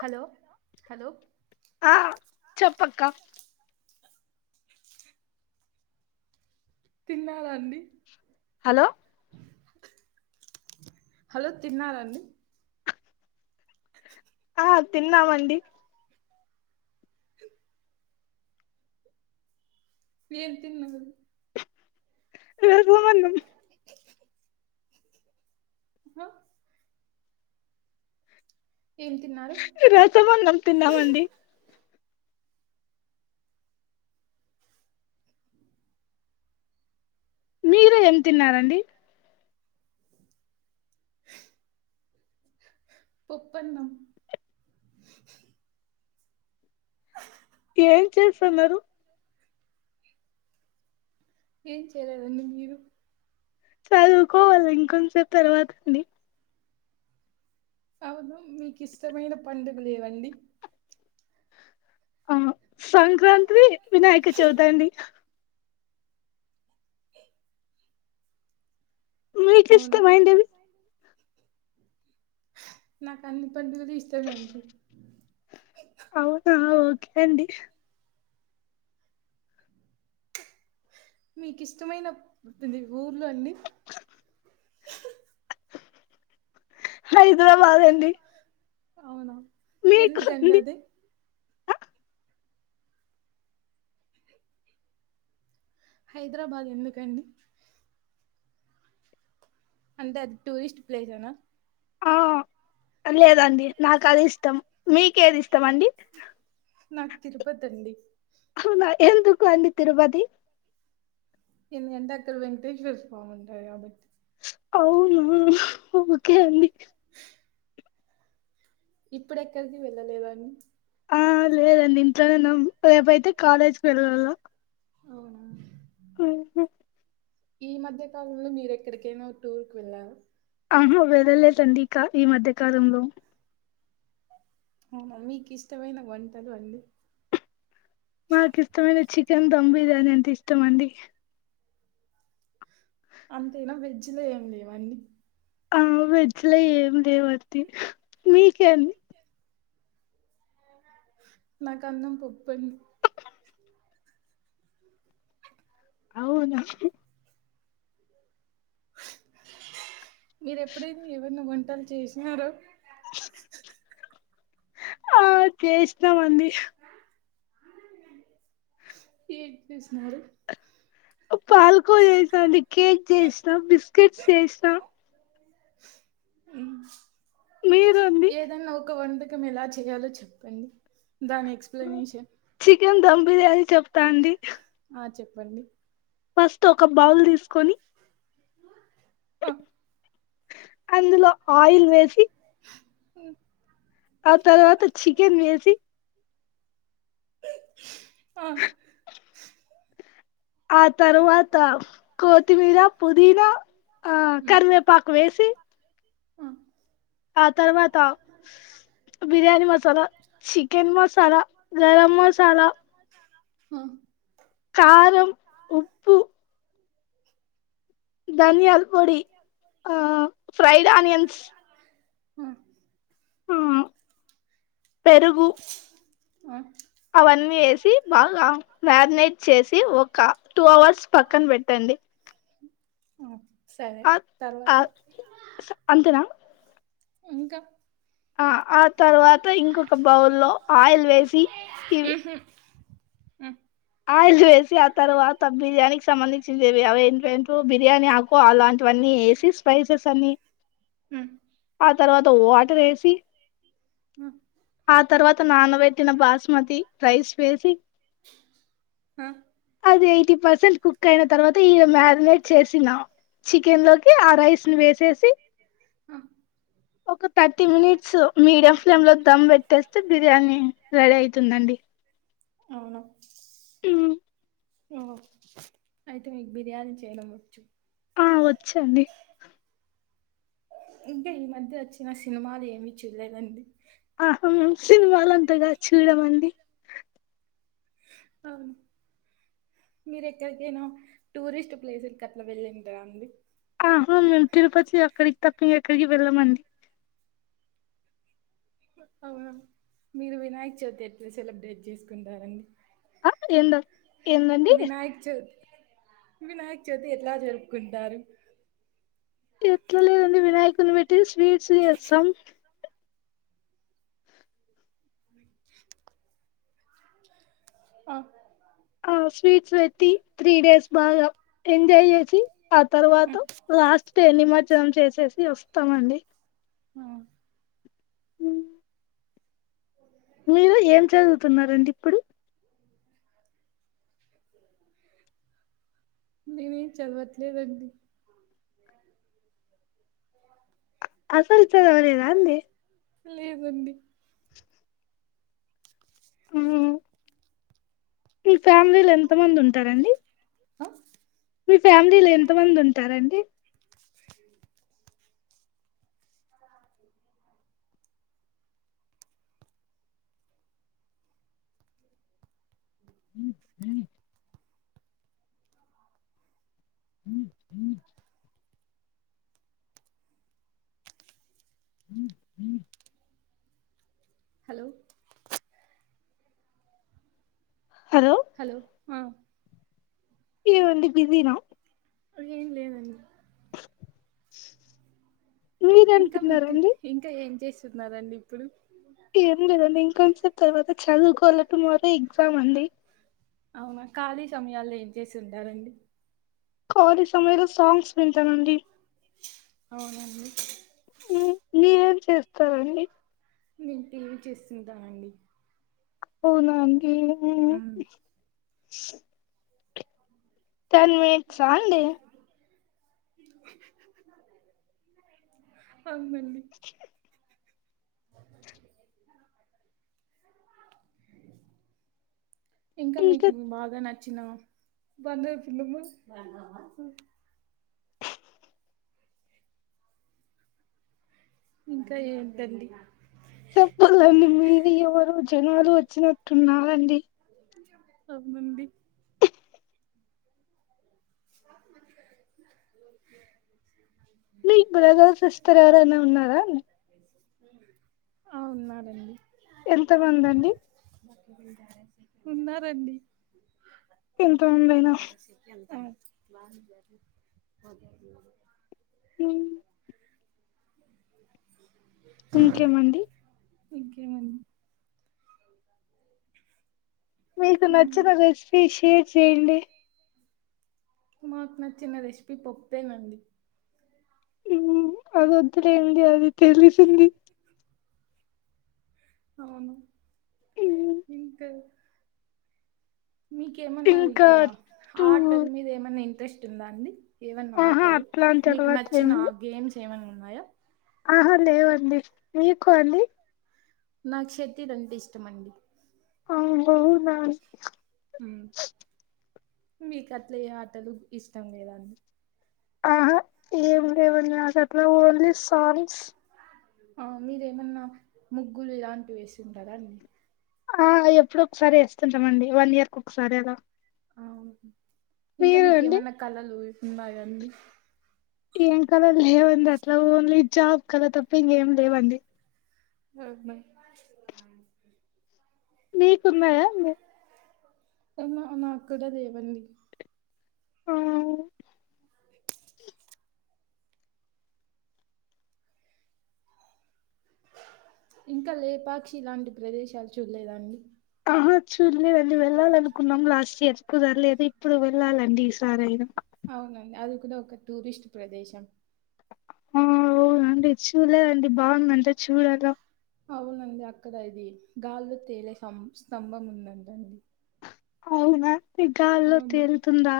Hello hello ఆ చెప్పక్క తిన్నారండి హలో హలో తిన్నారండి ఆ తిన్నామండి ఏం తిన్నదు పెరుగు అన్నం హ ఏం తిన్నారు రసమ న్నం తిన్నామండి మీరు పం తిన్నారండి పోప్పన్నం అహ్ ఏం చేస్తున్నరు ఏం చేయలేదండి మీరు చదువుకోవాలె ఇంకొంచసేపు తర్వాత అండి అవును మీకిష్టమైన పండుగలు ఏవండి ఆ సంక్రాంత్రి వినాయక చవి తండి మీ కిష్ట అవునా మైండవి నాకు అన్ని పండుగలు ఇష్టమే అండి అవునా ఓకె అండి మీకు ఇష్టమైన కొన్ని ఊర్లు అండి హైద్రాబాద్ అండి అవున మీకు ఎందు అండి కండది హైద్రాబాద్ ఎందుకండి అంటే అది టూరిస్ట్ ప్లేస్ అనా ఆ లేదండి నాకు అది ఇష్టం మీకేది ఇష్టం అండి నా క్ తిరుపతి అండి అవునా ఎందుకు అండి తిరుపతి ఎందుకంటే అక్కడ వెంకటేశ్వర స్వామి ఉంటారు కాబట్టి అవును ఓకె అండి ఇప్పుడెక్కడికి వెళ్ళలేదని ఆ లేదండి ఇంట్లోనే ఉన్నామ్ రేపయితే కాలేజ్కి వెళ్ళాల అవున ఉహు ఈ మధ్య కాలంలో మీరెక్కడికైనా ఒక టూర్ కుి వెళ్ళారు ఆహా వెళ్ళలేదండి ఈ మధ్య కాలంలో అవును మీకు ఇష్టమైన వంటలు అండి నాకు ఇష్టమైన చికెన్ ధంబిర్యానీ అంటే ఇష్టమండి అంతేన వెజ్లో ఏం లేవ అండి ఆ వెజ్ లో ఏం లేవండి మీకేం నాకందం పప్పె అవున మీరు ఎప్పుడైనా ఎవన్న వంటల్ చేసినార [unintelligible] ఆ చేస్తామండి ఏం చేస్తున్నారు పాల్కో చేసాండి కేక్ చేసినా బిస్కెట్స్ చేసినా ఉమ్ మీరు అండి ఏదన్నా ఒక వంట కం ఎలా చేయాలో చెప్పండి దాని ఎక్స్ప్లెనేషన్ చికెన్ ధమ్ బిర్యానీ చెప్తాండి పండి ఫస్ట్ ఒక బౌల్ తీసుకొని ఆ అందులో ఆయిల్ వేసి హ ఆ తవాత్త చికెన్ వేసి ఆ ఆ తర్వాత కొత్తిమీర పుదీనా ఆ ఉమ్ కరివేపాకు వేసి ఆ ఆ తర్వాత బిర్యానీ మసాలా చికెన్ మసాలా గరం మసాలా హ కారంం ఉప్పు ధాన్యాలు పొడి ఆ ఫ్రైడ్ ఆనియన్స్ ఆ పెరుగు ఆ అన్ని వేసి బాగా మ్యారినేట్ చేసి ఒక టూ అవర్స్ పక్కన పెట్టండి అఓ అ అంతనాా ఇంకా ఆ ఆ తర్వాత ఇంకొక బౌ లో ఆయిల్ వేసి ఇవి ఆ ఆయిల్ వేసి ఆ తర్వాత బిర్యానీకి సంబంధించినేవి అవి ఏంటేంటో బిర్యానీ ఆకు అలాంటివన్నీ వేసి స్పైసెస్ అని హ తర్వాత వాటర్ వేసి ఉ ఆ తర్వాత నానబెట్టిన బాస్మతి రైస్ వేసి ఆ అది ఎయిటీ పర్సెంట్ కుక్ అయిన తర్వాత ఈ మ్యారినేట్ చేసినా చికెన్ లోకి ఆ రైస్ ని వేసేసి ఆ ఒక థర్టీ మినిట్స్ మీడియం ఫ్లేమ్ లో దమ్ పెట్టేస్తే బిర్యానీ రెడీ అయితుందండి అవునా మ్ ఓ అయితే మీకు బిర్యానీ చేయడం వచ్చు వచ్చు అండి ఇంకా ఈ మధ్య వచ్చిన సినిమాలు ఏమి చూలేదండి ఆహా సినిమా లు అంతగా చూడమండి అవును మీరు ఎక్కడికైనా టూరిస్ట్ ప్లేసులకి అట్లా వెళ్ళిండ్రా అండి ఆహా మేము తిరుపతి అక్కడికి తప్ప ఎక్కడికి వెళ్ళమండి అవునా మీరు వినాయక చవితి ఎట్ల సెలబ్రేట్ చేసుకుంటారండి ఆ ఏందం ఏందండి వినాయక్ చవితి ఎట్లా జరుపుకుంటారు ఎట్లలేదండి వినాయకుని వె ట్టి స్వీట్స్ చేస్సాం ఆ ఆ స్వీట్స్ పెట్టి త్రీ డేస్ బాగా ఎం జాయ్ చేసి ఆ ఆ తర్వాత లాస్ట్ డే నిమ ర్జనం చేసేసి వస్తామండి ఆ హ మీరు ఏం చదువుతున్నారండి ఇప్పుడు నేనేం చదవట్లేదండి అసల్ చదవలేదా అండి లేదండి మ్ ఫ్యామిలీలో ఎంత మంది ఉంటారండి ఆ మీ ఫ్యామిలీలో ఎంత మంది ఉంటారండి [unintelligible] [unintelligible] [unintelligible] హలో హలో ఆ ఏవండీ బిజీనా ఏం లేదండి [unintelligible] మీరేం ఇంకా మీకు తిన్నారండి ఇంకా ఏం చేస్ స్తున్నారండి ఇప్పుడు ఏం లేదండి ఇంకొంసేపు తర్వాత చదువుకోవాల టుమారో ఎగ్జామ్ అండి అవునా ఖాళీ సమయాల్లో ఏం చేసి ఉంటారండి ఖాళీ సమయంలో సాంగ్స్ వింటానండి అవునా అండి హ్మ్ మీరేం చేస్తారండి నేన్ టీవీ చూస్తుంటానండి అవునా అండ్ ఊమ్ స్ టెన్ మీట్సా అండి అమ్మాల్ [unintelligible] ఇంకా మీకు బాగా నట్ చిన్నవ ఇంకా ఏంటండి చెపులండి మీరు ఎవరు జనాలు వచ్చినట్ టున్నారండి అవునండి [unintelligible] ని బ్రదర్ సిస్టర్ ఎవరైనా ఉన్నారా ఆ ఉన్నారండి ఎంత మంది అండి ఉన్నారండి ఎంత మంది అయినా అ బా జరిద [unintelligible] హ్మ్ ఇంకేమండి ఇంకే మండ్ మీకు నచ్చిన ఉమ్ రెషిపీ షేర్ చేయండి మాకు నచ్చిన రెషిపీ పప్పే నండి అదొద్ లెండి అది తెలిసింది అవును మ్ ఇంకా మీకేమన్నా ఇంకా ఇట్లా టూ ఆటల మీద ఏమన్నా ఇంట్రెస్ట్ టుందా అండీ ఏవన్నా ఆహా ఆటలు అట్లాంటి మీకు అలవాట్లు నచ్చిన ఏమి గేమ్స్ ఏమన్న ఉన్నాయా ఆహా లేవండి మీకు అండి నాక్ షెటిల్ అంటే ఇష్టమండి అం గోద్ [unintelligible] నాన్ మ్మ్. మీకు అట్లే ఏ ఆటలు ఇష్టం లేద ఆహా ఏం లేవని ఆ సర్ ఓన్లీ సాంగ్స్ ఆ మీరేమన్నా ముగ్గులు ఇలాంటివి వేసింటదండి ఆ ఎప్పుడో ఒకసారి ఎస్తుంటామండి వన్ ఇయర్ కోకసారి అలా అవునా ఇంకా మీరు మీకు అండి ఏమైనా కళలు నాగండి ఏం కళలు లేవండి అట్ల ఓన్లీ జాబ్ కదా తప్పి ఇంకేం లేవండి అవున మీకున్నాయ అండి కన్న నాక్కూడా లేవండి ఆ ఇంకా లేపాక్షి లాంటి ప్రదేశాలు చూడలేదండి ఆహ చూలేదండి వెళ్ళాలనుకున్నాం లాస్ట్ ఇయర్ కుదరలేదు ఇప్పుడు వెళ్ళాలండి ఈసారయినా అవునండి అది కూడా ఒక టూరిస్ట్ ప్రదేశం ఆ ఓనండి చూలేదండి బాగుందంట చూడలా అవునండి అక్కడ ఇది గాల్లో తేలే స్తం స్తంభం ఉందంటండి అవునా ఈ గాల్లో తేలుతుందా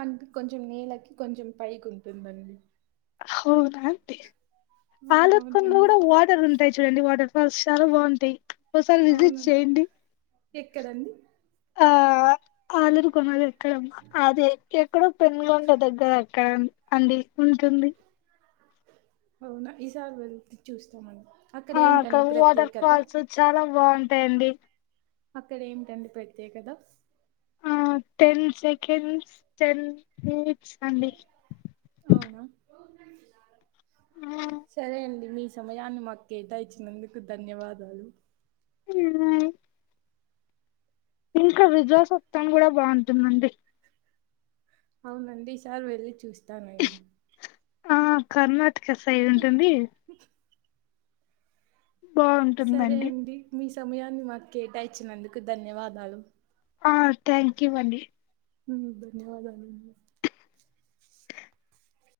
అంట కొంచెం నేలకి కొంచెం పైకి ఉంటుందండి హవునా అంటి ఆ! ఆలూరుకోనలో అవునండి కూడా వాటర్ ఉంటాయి చూడండి వాటర్ వర్షాలు బాగుంటాయి ఒకసారి విజిట్ అవునండి చేయండి ఎక్కడండి ఆ ఆలురు కొనాల ఎక్కడమ్మా అదే ఎక్కడో పెనుకొండ దగ్గర అక్కరం అండి ఉంటుంది అవునా ఈ సారీ వెళ్తే చూస్తాం మండి ఆ అక్కడ వాటర్ ఫాల్స్ చాలా బాగుంటాయండి అక్కడ ఏమిటి అండి ప్రత్యేకత ఆ టెన్ సెకండ్స్ టెన్ పిప్ సండి అవునా సరే అండి మీ సమయాన్ని మాకు కేటాయిచ్చినందుకు ధన్యవాదాలు ఇరువై ఇంకా విదురాసెత్తంన్ కూడా బాగుంటుందండి అవునండి ఈ సార్ వెళ్ళి చూస్త తనై ఆ కర్ణ టక సైడు ఉంటుంది సరే బాగుంటుందండి అండి మీ సమయాన్ని మాకు కేటాయించినందుకు ధన్యవాదాలు ఆ థ్యాంక్ యూ అండి ధన్యవాదాలు